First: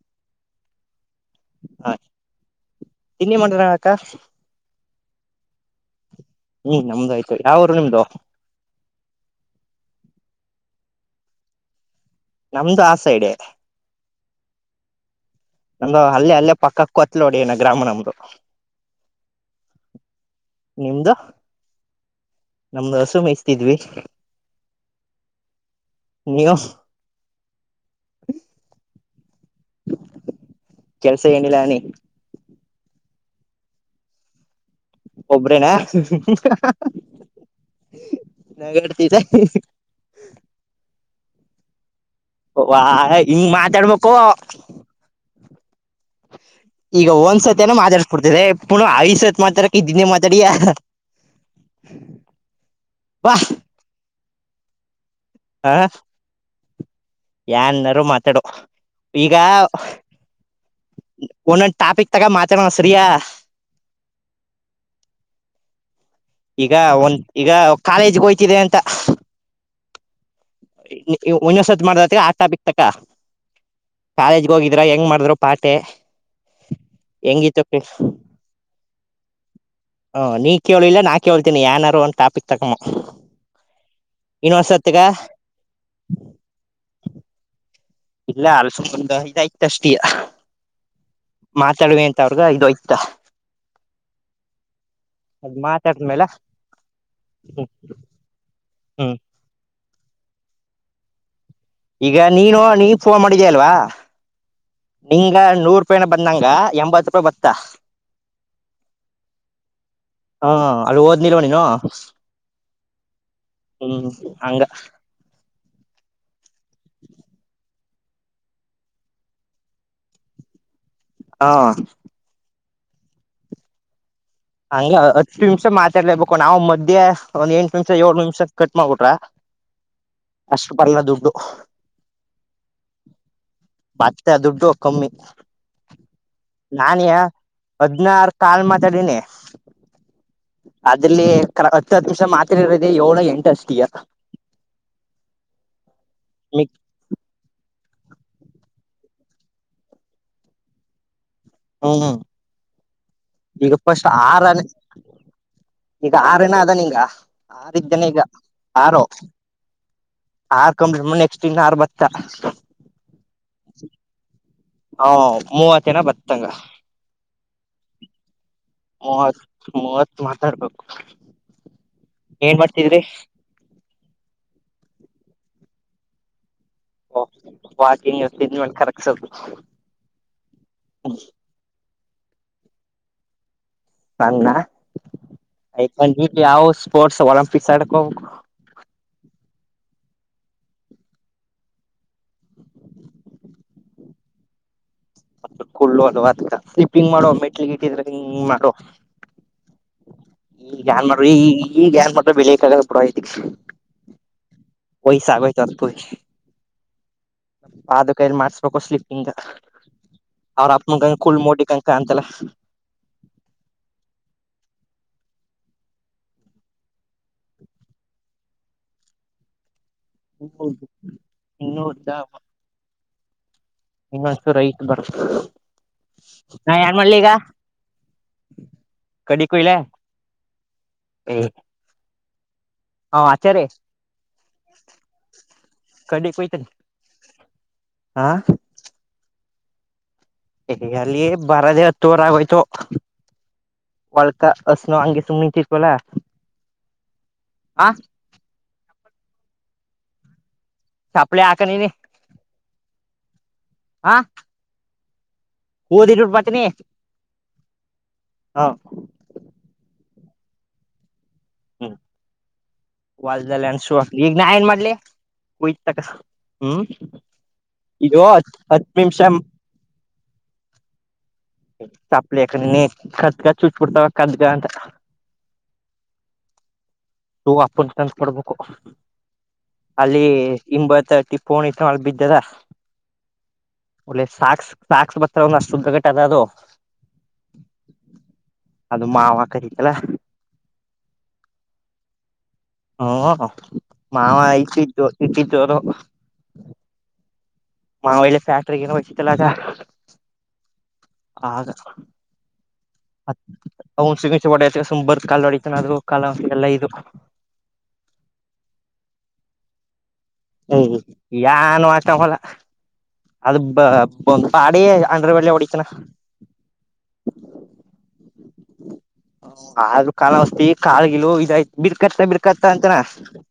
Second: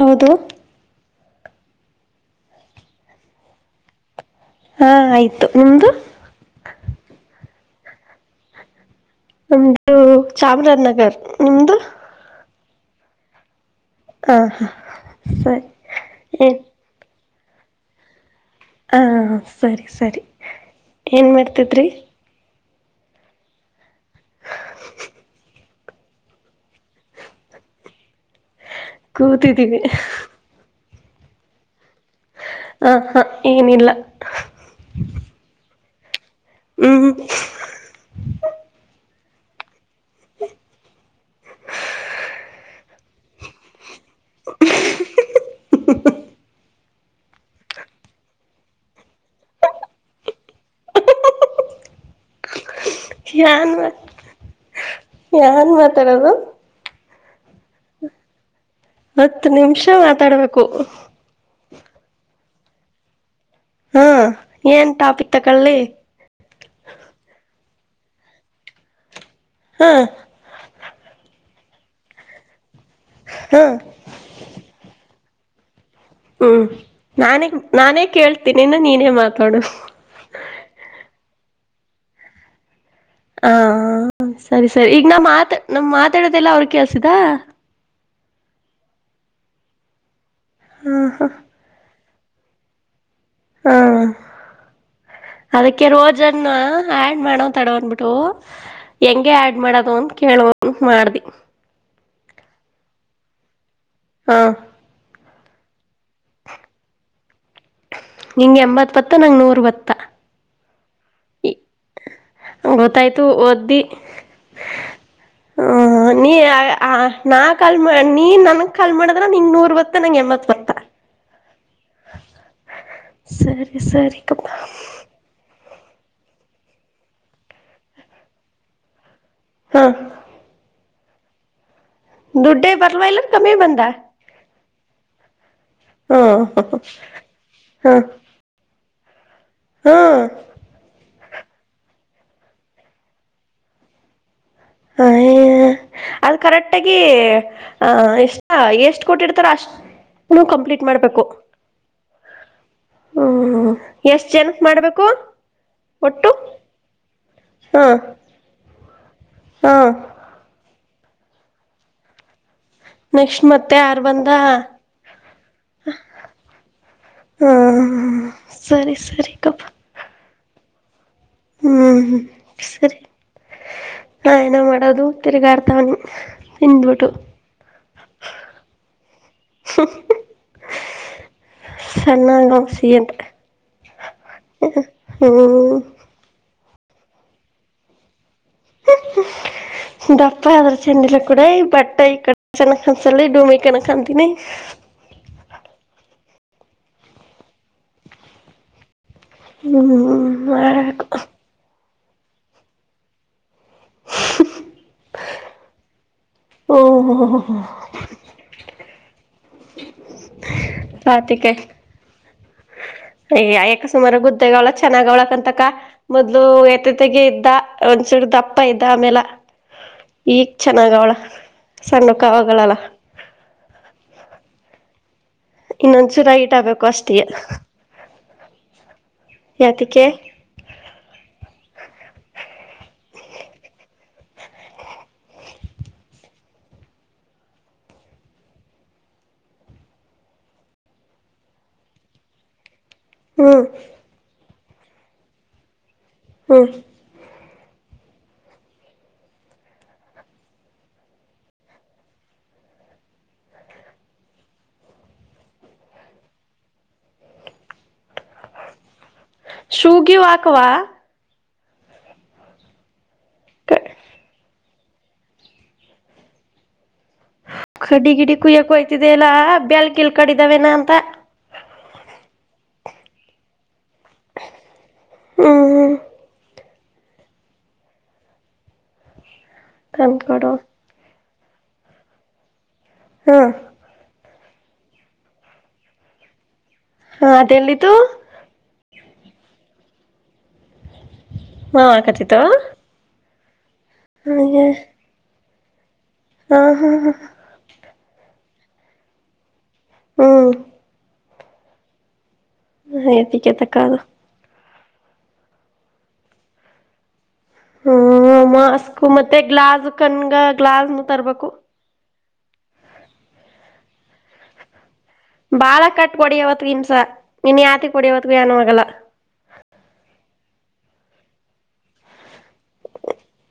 ಹೌದು ಹಾ ಇನ್ನಿ ಮಾಡ್ರಕ್ಕ ಹಾ ಆಯ್ತು ನಿಮ್ದು ಹ್ಮ್ ನಮ್ದಾಯ್ತು ಯಾವರು ನಿಮ್ದು ನಮ್ದು ಚಾಮರಾಜನಗರ್ ನಿಮ್ದು ನಮ್ದು ಆ ಸೈಡ್ದೆ ಹ ಹಾ ಸರಿ ನಮಂಗ ಅಲ್ಲೇ ಅಲ್ಲೇ ಏನ್ ಪಕ್ಕಕ್ಕ ಕೊತ್ ನೋಡಿ ನ ಗ್ರಾಮ ನಮ್ದು ಹಾ ಸರಿ ಸರಿ ನಿಮ್ದು ಏನ್ ಮಾಡ್ತಿದ್ರಿ. ನಮ್ದು ಹಸು ಮೇಹಸ್ತಿದ್ವಿ. ಹಾ ನಿಯಮ ಕೂತಿದ್ದೀವಿ. ಕೆಲ್ಸ ಏನಿಲ್ಲ ಅನಿ ಹ ಹಾ ಏನಿಲ್ಲ ಹ್ಮ್ ನಗಡ್ತಿ ದ ಹ ವ್ಹಾ ಹಿಂಗ ಮಾತಾಡ್ಬೇಕು. ಈಗ ಒಂದ್ಸತನ ಮಾತಾಡ್ಸಕೊಡ್ತಿದೆ ಪುಣ ಐದ ಸತ್ ಮಾತಾಡಕ ಇದನ್ನೇ ಮಾತಾಡಿಯ ಬಾ ಯಾನ್ ಮಾಡ್ ಾನ್ ಮಾತಡದು ಯನಾರು ಮಾತಾಡು ಈಗ ಹತ್ತು ನಿಮಿಷ ಮಾತಾಡ್ಬೇಕು ಒ ಟಾಪಿಕ್ ತಾಗ ಮಾತಣ ಸರಿಯಾ ಹ್ಮ ಏನ್ ಟಾಪಿ ತಕೊಳ್ಳಿ ಈಗ ಒಂದ ಈಗ ಕಾಲೇಜ್ಗೆ ಹೋ್ತಿದೆ ಅಂತ ಹಾ ಒನ್ಸತ್ ಮಾಡ್ತ್ದ ರೀ ಆಕ್ ಬಿತಕ ಹಾ ಕಾಲೇಜ್ಗೆ ಹೋಗಿದ್ರ ಹೆಂಗ್ ಮಾಡಿದ್ರು ಪಾಟೆ ಹ್ಮ್ ನಾನೇ ನಾನೇ ಕೇಳ್ತೀನಿ ನೀನೇ ಮಾತಾಡು ಕೇಳ್ತಿನಿ ಏನರ ಒನ್ ಟಾಪಿಕ್ ತಗಮ್ಮ ಹ ಸರಿ ಸರಿ ಈಗ ನಮ್ ಮಾತ ನಮ್ ಮಾತಾಡೋದೆಲ್ಲ ಅವರಿಗೆ ಕೆಲಸತ್ತ್ ಇಲ್ಲ ಅಲ್ಸ ಇದಾಯ್ತ ಅಷ್ಟ ಹಾ ಹಾ ಮಾತಾಡುವೆ ಅ ಸಾವಿರದ ಐದು ಐದ ತಾ ಹಾ ಅದ್ ಅದಕ್ಕೆ ಮಾತಾಡ್ಮೇಲೆ ರೋಜನ್ನ ಆಡ್ ಮಾಡೋ ತಡವನ್ಬಿಟ್ಟು ಹ್ಮ್ ಹೆಂಗೆ ಆಡ್ ಮಾಡೋದು ಅಂತ ಕೇಳು ಅಂತ ಮಾಡ್ದಿ. ಈಗ ನೀನು ನೀವ ಫೋನ್ ಮಾಡಿದ್ಯಾಲ್ವಾ ಹಾ ಹಂಗ ನೂರು ರೂಪಾಯಿನ ಬಂದ್ಂಗ ಎಂಬತ್ತು ರೂಪಾಯಿ ಬತ್ತಾ. ನಿಂಗೆ ಎಂಬತ್ ಬತ್ತ ನಂಗ್ ನೂರ್ ಬತ್ತ. ಹಾ ಅಲ್ಲಿ ಓದಲಿಲ್ವ ನೀನು ಗೊತ್ತಾಯ್ತು ಓದ್ದಿ ಹ್ಮ್ ಹಂಗ ಹ ನೀ ಹ ನಾ ಕಾಲ್ ನೀ ನನ್ಗ್ ಕಾಲ್ ಮಾಡದ್ರ ನಿನ್ಗ ನೂರ ಬರುತ್ತಾ ನಂಗ ಎಂಬತ್ ಬತ್ತ ಹಾ ಸರಿ ಸರಿ ಹಂಗ ಹತ್ತು ನಿಮಿಷ ಮಾತಾಡ್ಲೇಬೇಕು ನಾವ್ ಮದ್ಯ ಒಂದ್ ಎಂಟು ನಿಮಿಷ ಏಳ ನಿಮಿಷ ಕಟ್ ಮಾಡ್ಬಿಟ್ರ ಹಾ ಅಷ್ಟು ಪರ್ಲ್ಲ ದುಡ್ಡು ದುಡ್ಡೆ ಬರ್ವಾ ಎಲ್ಲ ಕಮ್ಮಿ ಬಂದ ಮತ್ತೆ ದುಡ್ಡು ಕಮ್ಮಿ ಹಾ ನಾನಯ ಹಾ ಹದಿನಾರು ಕಾಲ್ ಮಾಡ್ ಹಾ ಅ್ರಲ್ಲಿ ಹತ್ತು ಹತ್ತು ನಿಮಿಷ ಮಾತ್ ಇರದೆ ಏಳು ಎಂಟು ಅಷ್ಟ ಈಗ ಹ ಅದು ಮಿಕ್ ಕರೆಕ್ಟಗಿ ಹ ಎಷ್ಟ ಎಷ್ಟು ಕೊಟ್ಟಿಡ್ತಾರ ಅಷ್ಟ ಕಂಪ್ಲೀಟ್ ಮಾಡ್ಬೇಕು ಹ್ಮ್ ಹ್ಮ್ ಹ್ಮ್ ಈಗ ಫಸ್ಟ್ ಎಷ್ಟ್ ಜನಕ್ ಆರನೆ ಮಾಡ್ಬೇಕು ಈಗ ಒಟ್ಟು ಆರನ ಅದಾನ ಈಗ ಅದಕ್ ದಿನೇಗ್ ಆರು ಹಾಂ ಆರ್ ಕಂಪ್ಲೀಟ್ ಮಾಡೀನಿ ನೆಕ್ಸ್ಟ್ ಇನ್ ಆರ್ ಬತ್ತಾ ನೆಕ್ಟ್ ಮತ್ತೆ ಯಾರ್ ಬಂದ ಹ ಮೂವತ್ತೇನ ಬತ್ತಂಗ ಹಾ ಸರಿ ಸರಿ ಮೂವತ್ ಗಪ್ಪ ಮೂವತ್ ಮಾತಾಡ್ಬೇಕು ಹ್ಮ್ ಹ್ಮ್ ಏನ್ ಸರಿ ಮಾಡ್ತಿದ್ರಿ ನಾ ಏನ ಮಾಡೋದು. ತಿರಿಗಾರತ ಒನ್ ಓ ವಾಕಿಂಗ್ ಎಷ್ಟ ಮೇ ಕರಕ್ಸದು ಹ ಸ್ಣಾಗಂ ಸಎಂ ಹಂಗಯ ಯಾವ ಸ್ಪೋರ್ಟ್ಸ್ ಒಲಂಪಿಕ್ಸ್ ಆಡ್ಕ ಹೋಗ [unintelligible] ದಪ್ಪ ಅದ್ರ ಚೆಂಡಲ ಕೂಡ ಬಟ್ಟ ಈ ಕಡೆ ಚನ್ನ ಕನ್ಸ ಡೂಮಿ ಕಣ ಕಂತೀಿನಿ ಕುಳ್ಳ ಅ ಸ್ಿಂಗ್ ಮಾಡುವ ಮೆಟ್ಲಿಗೆ ಇಟ್ಟಿದ್ರೆಂಗ ಮಾಡುವ ಹ್ಮ್ ಆ ಈ ಜ್ಞಾನಪಟ್ಟ ಬೆಳ ಕ ಬ ಒಸಾಗ ತತ್ಪ ಓಹೋ ಆದು ಕೈಲಿ ಮಾಡಸ್ಬೇಕು ಸ್ಲಿಪ ಇಂದ ಅವ್ರ ಅಪ್ಪನ ಕಂ ಕುಳ್ ಮೋಡಿ ಕಂಕ ಅಂತೆಲ್ಲ ಅಯ ಯಾಕ ಸುಮಾರ ಗುದ್ದೆಗ ಅವ್ಳ ಚೆನ್ನಾಗ್ ಅವಳಕ್ ಅಂತಕ ಮೊದ್ಲು ಎತೆತೆಗಿ ಇದ್ದ ಸಡ್ದಪ್ಪ ಇದ್ದ ಆಮೇಲೆ ಈಗ್ ಇನ್ನೂ ಚೆನ್ನಾಗ ಅವ್ಳ ಸಣ್ಣ ಕಾವಗಳಲ್ಲ ಇನ್ನೊಂದಸು ರೈಟ್ ಬರ್ ಇನ್ನೊಂದ್ ಚೂರಾಗಿಟ್ ನಾ ಆಬೇಕು ಏನ್ ಮಾಡ್ಲಿ ಅಷ್ಟಿಗೆ ಕಡಿಕಯಲ ಹಾ ಆಚಾರ್ಯ ಕಡಿ ಕೊತ ಹಾ ಅಲ್ಲಿ ಬರದೆೇ ಹತ್ತುವರ ಆಗೋಯ್ತು ಹ್ಮ ಅಷ್ಟನೋ ಅಂಗಗೆ ಸುಲಿಿ ತಿೀರ್ ಬಲಾ ಹ್ಮ ಹ ಚಪ್ಪಳ ಆಕಣ ನೀ ಹಾ ಓದ ಮಾತನಿ ಹ ಶೂ ಗ್ಯ ಆಾಕ್ವಾ ಹ್ಮ ವಲ್ಲ್ಲ ಶು ಆಕಲಿ ಈಗ ನಾಯಏನ್ ಮಾಡ್ಲಿ ತ ಹ್ಮ್ ಕಡಿ ಇದು ಗಿಡಿ ಕುಯ್ಯಕು ಹತ್ ಹಯ್ತಿದೆ ನಿಮಿಷ ಎಲ್ಲಾ ಬ್ಯಾಳ್ಕಿಲ್ ಕಡಿದಾವೇನ ಅಂತ ಚಪ್ಪಲಿಕ ನಿನ್ನ ಕ್ದಗ ಚೂಚಿಡ್ತಾವ ಕತ್ಗ ಅಂತ ಹ ಹ ಅಪ್ಪ ತಂದ ಕೊಡ್ಬೇಕು ಅಲ್ಲಿ ತಂದ್ಕೊಡು ಇಂಬತ್ತ ಟಿಪ್ಪ ಫೋನ್ ಇಷ್ಟ ಮಾಡಳ ಬಿದ್ದದಾ ಹಾ ಸಾಕ್ಸ್ ಸಾಕ್ಸ್ ಬತ್ತ ಒಂದ ಅಷ್ಟುದ್ದಗಟ್ಟ ಅದ ಅದು ಹಾ ಅದೆಲ್ಲಿದ್ದು ಅದು ಮಾವಕರಿತಲ್ಲ ಹಾ ಕಥಿತ ಹ ಮಾಾಮ ಐತಿ ಜೋತಿತಿ ಚೋರ ಹಾ ಹಾ ಹ ಮಾವಲಿ ಫ್ಯಾಕ್ಟ್ರ ಏ ಬಚಿತ್ತಲ್ಲ ಅದ ಹ್ಮ ಹದ ಅದಕ್ಕೆ ತಕ್ಕ ಅದು ಹಸಸಿ ಹೊಡತ ಸುಂಬರ್ ಕಾ ಹೊಡಿತಾನ ಅೂ ಕಾಲಲ್ಲ ಇದು ಹ್ಮ ಮಾಸ್ಕ್ ಮತ್ತೆ ಗ್ಲಾಸ್ ಕನ್ಗ ಗ್ಲಾಸ್ನು ತರ್ಬೇಕು ಯಾನು ಹಾಕವಲ್ಲ ಅದು ಬ ಪಾಡ ಬಾಳ ಕಟ್ [unintelligible] [unintelligible] [unintelligible] ಅಂತಾನಾ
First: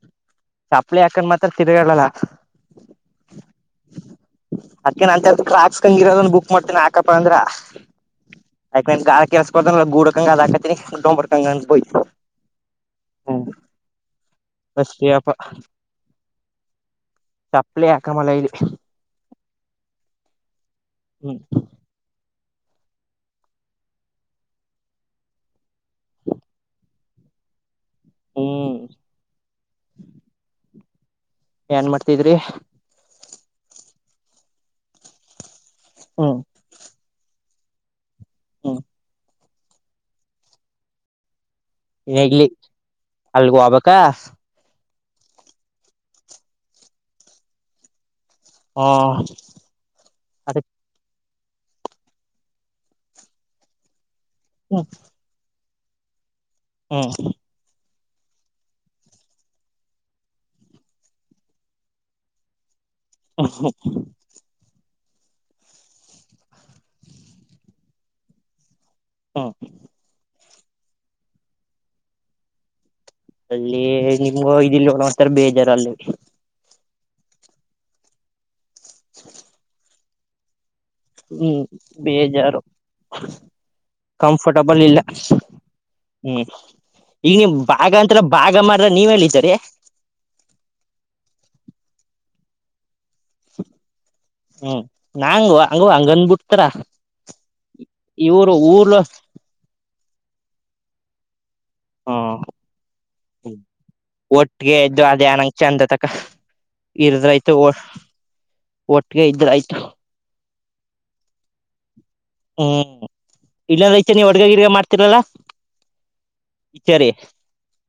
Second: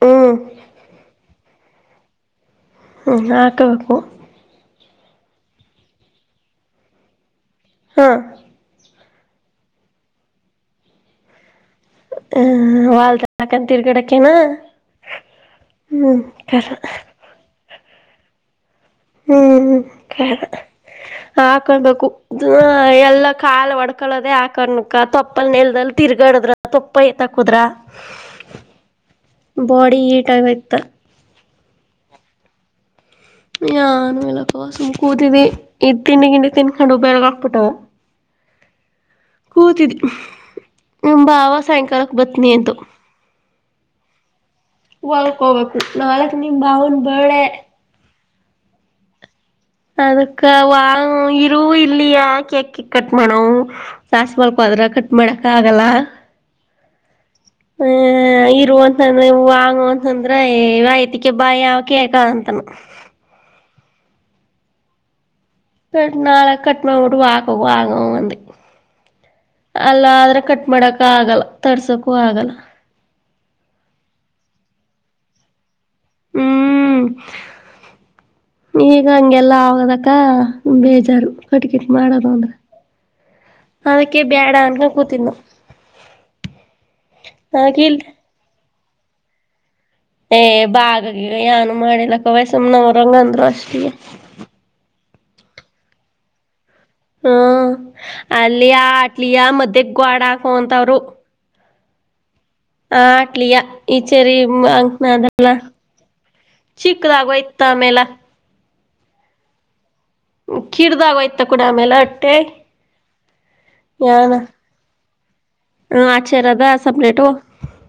ಹ್ಮ್ ಚಪ್ಲಿ ಹಾಕನ್ ಮಾತ್ರ ತಿರ್ಗಲಲ್ಲ [unintelligible] ಅದಕ್ಕ ಅಂತ ಟ್ರಾಸ್ ಕಂಗಿರೋದ್ ಬುಕ್ ಮಾಡ್ತೇನೆ ಹಾಕಪ್ಪ ಅಂದ್ರ ಹ್ಮ್ ನನ್ ಏನ್ ಗಾರೆ ಕೆಲ್ಸಕ್ಕೆ [unintelligible] ಹ್ಮ್ [unintelligible] ತಿರ್ಗಾದಕೇನು ಅಷ್ಟೇಪ್ಪ ಹ್ಮ್ [unintelligible] ಚಪ್ಪಲಿ ಹಾಕಮಲ್ಲ ಇಲ್ಲಿ ಹ್ಮ್ ಹ್ಮ್ ಹಾಕೊಬೇಕು ಎಲ್ಲ ಕಾಲ್ ಹೊಡ್ಕೊಳ್ಳದೆೇ ಆಕಣಕ್ಕ ತಪ್ಪಲ್ ನೆಲ್ದಲ್ಲಿ ತಿರ್ಗಾಡದ್ರ ತಪ್ಪತ ಕುದ್ರ ಹ್ಮ್ ಬಾಡಿ ಹೀಟ್ ಆಗಯ್ತ ಏನ್ ಮಾಡ್ತಿದ್ರಿ ನ್ ಮೇಲೆ ಕಸಮ್ ಕೂತಿದ್ದಿ ಈ ತಿಂಡ ಹ್ಮ್ ಗಿಂಡಿ ತಿನ್ಕಂಡು ಉಪಯರಗ ಹಾಕ್ಬಿಟ್ಟವ ಹ್ಮ್ ಕೂತಿದಿ [inaudible] ನಿಮ್ಮ್ ಭಾವ ಸಾಯಂಕಾಲಕ್ ಇಲ್ಲಿ ಬತನಿ ಅಂತೂ [unintelligible] ಹೊಲಕ್ ಹೋಗ್ಬೇಕು ನಾಳೆಗೆ ನಿಮ್ಮ್ ಭಾವನಾ ಬರ್ತ್ಡೇ ಹಾ ಅದಕ್ಕ ಇರು ಇಲ್ಲಿಯ ಕೇಕ್ ಗಿಕ್ ಕಟ್ ಮಾಡವು ಸಾಸ ಮಲ್ಕೋ ಅದ್ರ ಕಟ್ ಮಾಡಕ ಆಗಲ್ಲ ಹೂ [unintelligible] ಇರು ಅಂತದ್ರೆ [unintelligible] ಅಂತದ್ರೆ ಹೇ ನನ್ ಯಾಕ್ ಬಾ ಅಕ್ಕ ಯಾವಕೇಕಂತನ [unintelligible] ನಾಳೆ ಕಟ್ ಮಾಡ್ಬಿಟ್ಟು ವಾಕ್ [unintelligible] ಹ್ಮ್ ಅಲ್ಲ ಆದ್ರೆ ಕಟ್ ಮಾಡಕ ಆಗಲ್ಲ ತರ್ಸಕೂ ಆಗಲ್ಲ ಅಲ್ಲಿ ನಿಮ್ಗೂ ಇದೀವಲ್ಲ ಒಂತರ ಬೇಜಾರ ಅಲ್ಲಿ ಹ್ಮ್ [inaudible] ಈಗ ಹಂಗೆಲ್ಲ ಆದಕ್ಕ ಬೇಜಾರು ಹ್ಮ್ ಕಟ್ ಗಿಟ್ ಮಾಡದಂದ್ರ ಬೇಜಾರು ಅದಕ್ಕೆ ಬ್ಯಾಡ ಕಂಫರ್ಟಬಲ್ ಅನ್ಕ ಇಲ್ಲ ಕೂತಿದ್ನೋ ಹ್ಮ್ ಈಗ ನೀಮ್ಮ್ ಭಾಗ ಅಂತ್ರ ಭಾಗ ಮಾಡಾಗ ನೀವು ಎಲ್ಲಿ ಇದಾರಿ ಹೇ ಭಾಗ ಗೀಗ ಏನು ಮಾಡಿಲ್ಲ ಕವ ಸುಮ್ನೆ ಅವ್ರಗಂದ್ರು ಅಷ್ಟಿಯೇ [unintelligible] ಹಂಗಂದ್ ಬಿಡ್ತಾರ ಹ್ಮ್ [inaudible] ಅಲ್ಲಿಯ ಹಾ ಅಟ್ಲಿಯ ಮಧ್ಯಕ್ಕೆ ಗೋಡೆ ಹಾಕೋ ಅಂತ ಅವ್ರು ಹ್ಮ್ ಆಟ್ಲಿಯ [inaudible] ಈಚೆರಿ ಒಟ್ಟಿಗೆ ಇದ್ದು ಅದೇ ಅಂಕನಾದಲ್ಲ ಚಂದ ತಕ ಇರ್ದ್ರಾಯ್ತು ಚಿಕ್ಕದಾಗೋಯ್ತ ಆಮೇಲೆ [inaudible] ಒಟ್ಟಿಗೆ ಇದ್ರಯ್ತು ಕಿರ್ದಾಗೋಯ್ತ ಕೂಡ ಆಮೇಲೆ ಹ್ಮ್ ಇಲ್ಲಾಂದ್ರೆ [unintelligible] ನೀವು ಯಾನ ಅಡಿಗೆ ಗಿಡಿಗೆ ಮಾಡ್ತಿರಲ್ಲಾ ಆಚೆರದ ಇಚಾರಿ [inaudible] ಸಪ್ರೇಟು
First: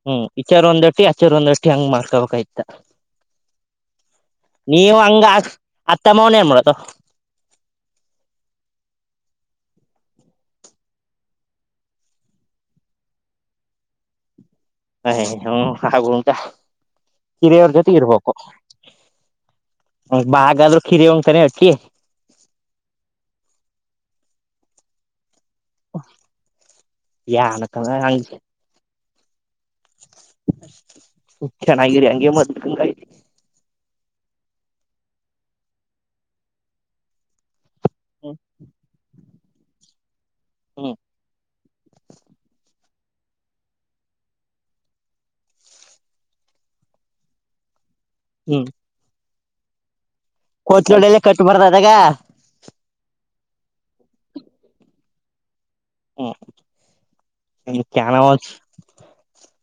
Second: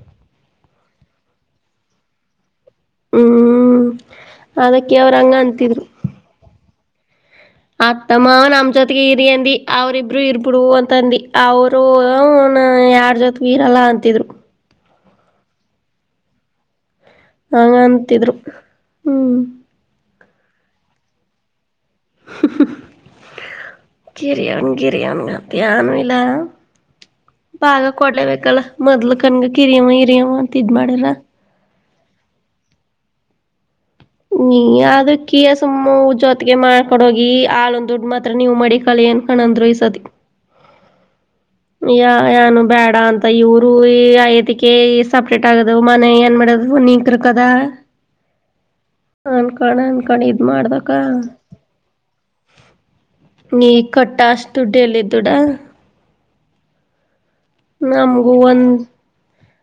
ಹ್ಮ್ ಇಚಾರ ಒಂದ ಅಟ್ಟಿ ಆಚಾರ ಒಂದ ಅಟ್ಟಿ ಹಂಗ್ ಮಾಡ್ಕೋಬೇಕ್ ಹ್ಮ್ ನೀವು ಅದಕ್ಕೆ ಅವ್ರ ಹಂಗ ಅತ್ತಮ್ಮವನ ಏನ್ ಮಾಡೋದು ಅತ್ತೆಮಾವ ನಮ್ಮ್ ಜೊತೆಗೆ ಇರಿ ಅಂದಿ ಅವ್ರಿಬ್ರು ಇರ್ಬಿಡ್ ಅಂತಂದ ಅವರು ನಾ ಯಾರ್ ಜೊತೆಗು ಇರಲ್ಲ ಅಂತಿದ್ರು [unintelligible] ಹೂ ಹಾಗೂ ಉಂಟಾ ಕಿರಿಯರ ಜೊತೆ ಇರ್ಬೇಕು ಹಂಗಂತಿದ್ರು [unintelligible] ಹ್ಮ್ ಏನಾದ್ರು ಕಿರಿಯಾವನಿಗೆ ತಾನೇ ಅಟ್ಟಿ [unintelligible] ಏನು ಇಲ್ಲ [inaudible] ಯಾನಕ ಭಾಗ ಹಂಗ ಕೊಡ್ಲಬೇಕಲ್ಲ ಮೊದ್ಲು ಕನ್ಗೆ ಕಿರಿಯವ ಹಿರಿಯವ ಅಂತ ಇದ್ ಮಾಡಿದರ ನಗಿರಿ ಅಂಗೆ ಮ ನೀ ಅದಕ್ಕ ಸುಮ್ಮ ಜೋತ್ಗೆ ಮಾಡ್ಕೊಡೋಗಿ ಹಾಳೊ ದುಡ್ಡು ಮಾತ್ರ ಹ್ಮ್ ನೀವು ಮಾಡಿ ಕಳೆಯನ್ ಕಣಂದ್ರೂಹಿಸದದೆ ಹ್ಮ ಯ ಯಾನು ಬೇಡ ಅಂತ ಇವರು ಈ ಐತಿಕ ಸಪ್ರೇಟ್ ಆಗದು ಮನೆ ಏನ್ ಮಾಡ ನೀಕರು ಕದಾ ಹ್ಮ್ ಅನ್ಕಣ ಅನ್ಕಣ ಇದ್ ಮಾಡ್ದಕ್ಕ ಕೋತ್ಲೋಡೆಲ್ಲ ಕಟ್ಬಾರ್ದ ಅದಾಗ ನೀ ಕಟ್ಟಷ್ಟ ದುಡ್ಡು ಎಲ್ಲ ದುಡಾ ಹ್ಮ [inaudible] ನಮಗು ಒಂದ್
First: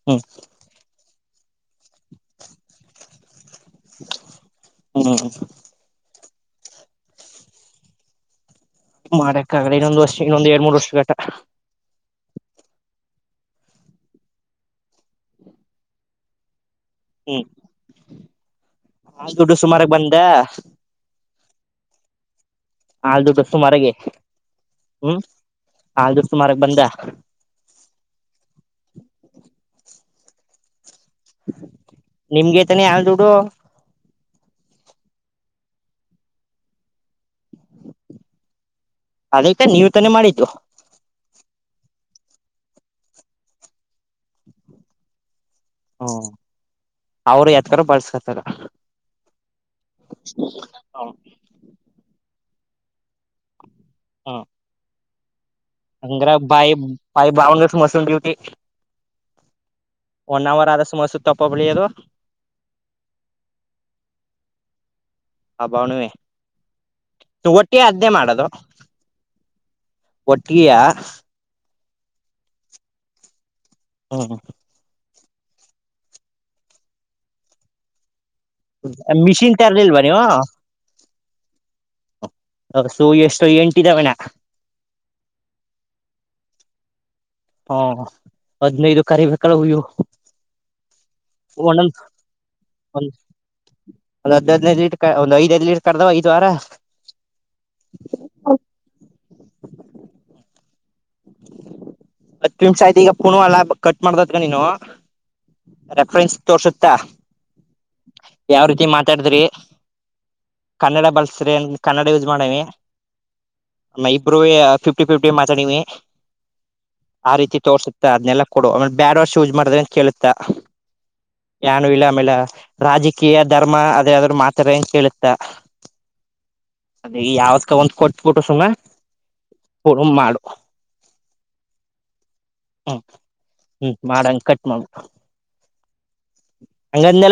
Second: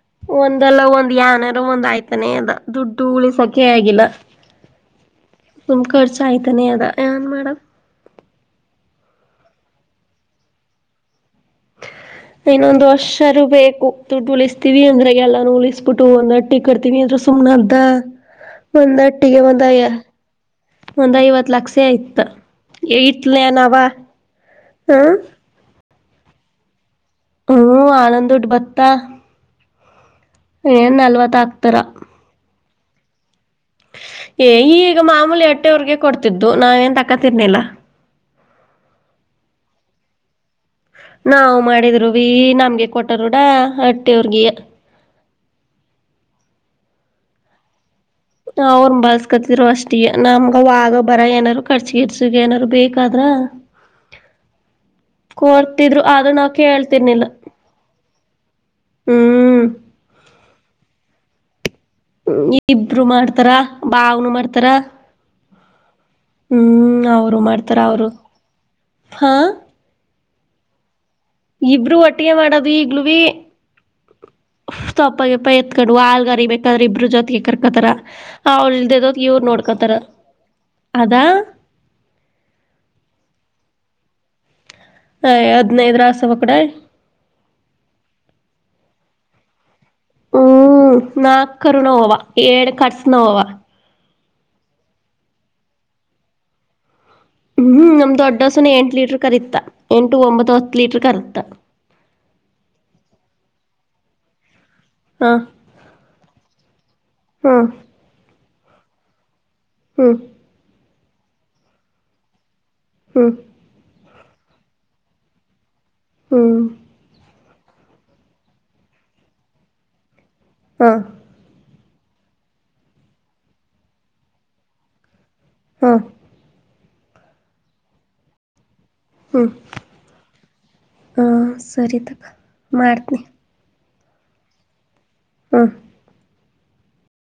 ಹ್ಮ್ ಒಂದಲ್ಲ ಒಂದ ಏನಾರ ಒಂದ ಆಯ್ತಾನೆ ಅದ ದುಡ್ಡು ಉಳಿಸ ಹ್ಮ್ [unintelligible] [unintelligible] ಏನ್ ಮಾಡಮ್ ಮಾಡಕ್ಕ ಆಗಲ್ಲ ಇನ್ನೊಂದು ವರ್ಷ ಇನ್ನೊಂದು ಎರಡ್ ಮೂರ್ ವರ್ಷ ಗಟ ಇನ್ನೊಂದ್ ವರ್ಷರು ಬೇಕು ದುಡ್ಡು ಉಳಿಸ್ತೀವಿ ಅಂದ್ರೆ ಎಲ್ಲಾನು ಉಳಿಸಬಿಟ್ಟು ಒಂದ್ಟ್ಟಿ ಕರ್ತವಿ ಅ್ರ ಹ್ಮ್ ಸುಮ್ನೆ ಅದ್ದ ಹಾಲ್ ಒಂದಟ್ಟಿಗೆ ದುಡ್ಡು ಒಂದಾಯ ಸುಮಾರಾಗ ಬಂದ ಒಂದ ಇವತ್ತು ಇತ್ ಲಕ್ಷಸ ಆಯತ ಹಾಲ್ ದುಡ್ಡು ಇತ್ಲಯ ನಾವ ಸುಮಾರಾಗಿ ಹ ನಾ ದಿವ ಸುಮಾರಾಗ ಬಂದ ಹ್ಮ ಹಾಲುಂದು ದುಡ್ಡ್ ಭತ್ತಾ ಏನ್ ನಲ್ವತ್ತ ಆಕ್ತರಾ ತನ ಆ ದೋಡುುವ ಏ್ ಈಗಗ ಮಾಮೂಲಿ ಅಟ್ಟೆವ್ರಗೆ ಕೊಡ್ತಿದ್ದು ನಾವ ನ್ ತಕತಿರ್ನಿಲ್ಲ ಅದಕ್ಕೆ ನೀವು ತಾನೆ ಮಾಡಿತು ನಾವವು ಮಾಡಿದ್ರು ವಿ ನಮ್ಗೆ ಕೊಟರುೂಡ ಅಟ್ಟೆ ಅವ್ರಿಗೆ ಹ್ಮ ಅವರು ಯತ್ಕರ ಬಳಸ ಅವ್್ರ ಬಳ್ಸ್ಕತಿದ್ರು ಅಷ್ಟಿಗೆ ನಮ್ಗ ವಾ ಗ ಹ್ಮ್ ಬರ ಏನಾರ್ರು ಕರ್ಚಿಗರ್ಸಗ ಏನಾರರು ಬೇಕಾದ್ರ ಹ ಕೊಡ್ತಿದ್ರು ಅಂಗ್ರ ಆದ್ರ ನಾವ್ ಬಾಯ ಕೇಳ್ತಿರ್ನಿಲ್ಲ ಬಾಯ ಬಹಸ ಮಸ ದವಿಟ ಹ್ಮ್ ಒನ್ ಅವರ್ ಆದ ಸು ಮ ಸುತ್ತಪ್ಪ ಬೆಳಿಯೋದು ಇಬ್ರು ಮಾಡ್ತಾರ ಬಾವನು ಮಾಡ್ತಾರ ಆ ಬಾವನುವೆ ಹ್ಮ್ ಅವ್ರು ಮಾಡ್ತಾರ ಒಟ್ಟಿಗೆ ಅವ್ರು ಅದ್ನೇ ಹಾ ಒಟ್ಟಿಯ ಇಬರು ಒಟ್ಟಿಗೆ ಮಾಡದು್ ಈಗ್ಲ ಬಿೀ ಹ್ಮ ಪೈಪ್ಪ ಎತ್ಕೊಂಡ ಆಲ್ಗರಿ ಬೇಕಾದ್ರೆ ಇಬ್ಬರು ಜೊತೆಗೆ ಕರ್ಕತಾರ ಹ ಅವಳಲ್ದದಕ ಇವ್ರ ಮಿಷಿನ್ ನೋಡ್ಕೊತಾರ ತರ್ಲಿಲ್ವಾ ಅದಾ ಸೊ ಎಷ್ಟೋ ಎಂಟಿದ್ದಾವಣ್ಣ ಹ ಹದ್ನೈದ ರಾಸ ಒ ಕಡೆ ಹಾ ಹದ್ಿನೈದು ಕಾರಿ ಬೇಕಳ ಅ್ಯವು ಹ್ಮ್ ನಾಕ ರುಣ ಹವ ಏಳ ಕಟ್ಸ ನ ಅವವ ಒಂದು ಹದ್ ಹದ್ನೈದು ಲೀಟರ್ ಒ್ ಐದ್ಐದು ಲೀಟರ್ ಕರೆದವ ಐ್ ವಾರ ಹ್ಮ್ ನಮ್ದ ದೊಡ್ಡಸನ ಎಂಟು ಲೀಟರ್ ಕರಿತ್ತಾ ಎಂಟು ಒಂಬತ್ತು ಹತ್ತು ಲೀಟರ್ ಕರತ್ತ ಹತ್ತು ನಿಮಿಷ ಆಯ್ತು ಈಗ ಪುಣ ಅಲ್ಲ ಕಟ್ ಮಾಡ್ದದಗ ನೀನು ಹಾ ರೆಫ್ರನ್ಸ್ ತೋರ್ಸುತ್ತ ಹಾ ಯಾವ ರೀತಿ ಮಾತಾಡಿದ್ರಿ ಹ್ಮ ಕನ್ನಡ ಬಳಸ್ರಿ ಕನ್ನಡ ಯೂಸ್ ಮಾಡವಿ ಹ್ಮ ನ ಇಬ್ರು ಫಿಫ್ಟಿ ಫಿಫ್ಟಿ ಮಾತಾಡ ನೀವಿ ಹಾಂ ಆ ರೀತಿ ತೋಸುತ್ತತ್ತ ಅದನ್ನನೆಲ್ಲ ಕೊಡು ಆಮೇಲೆ ಬ್ಯಾಡ್ ವರ್ಷ ಯೂಸ್ ಮಾಡಿದ್ರ ಕೇಳುತ್ತಾ ಹಾ ನಾನು ಇಲ್ಲ ಆಮೇಲೆ ರಾಜಕೀಯ ಧರ್ಮ ಅದ ಯದ್ರರು ಮಾತ್ರರೆ ಅ ಕೇಳುತ್ತ ಹಾ ಅದ ಯಾವತ್ಕ ಒಂದ್ ಕೊಟ್ಬಿಟ್ಟು ಸುಮ್ಮ ಪೆ ಮಾಡು ಹ ಸರಿ ತಕ್ಕ ಮಾಡ್ತನಿ ಹ್ಮ ಮಾಡಂಗ ಕಟ್ ಮಾಡ್ಬ ಹ ಹಂಗಂದೆಲ್ಲ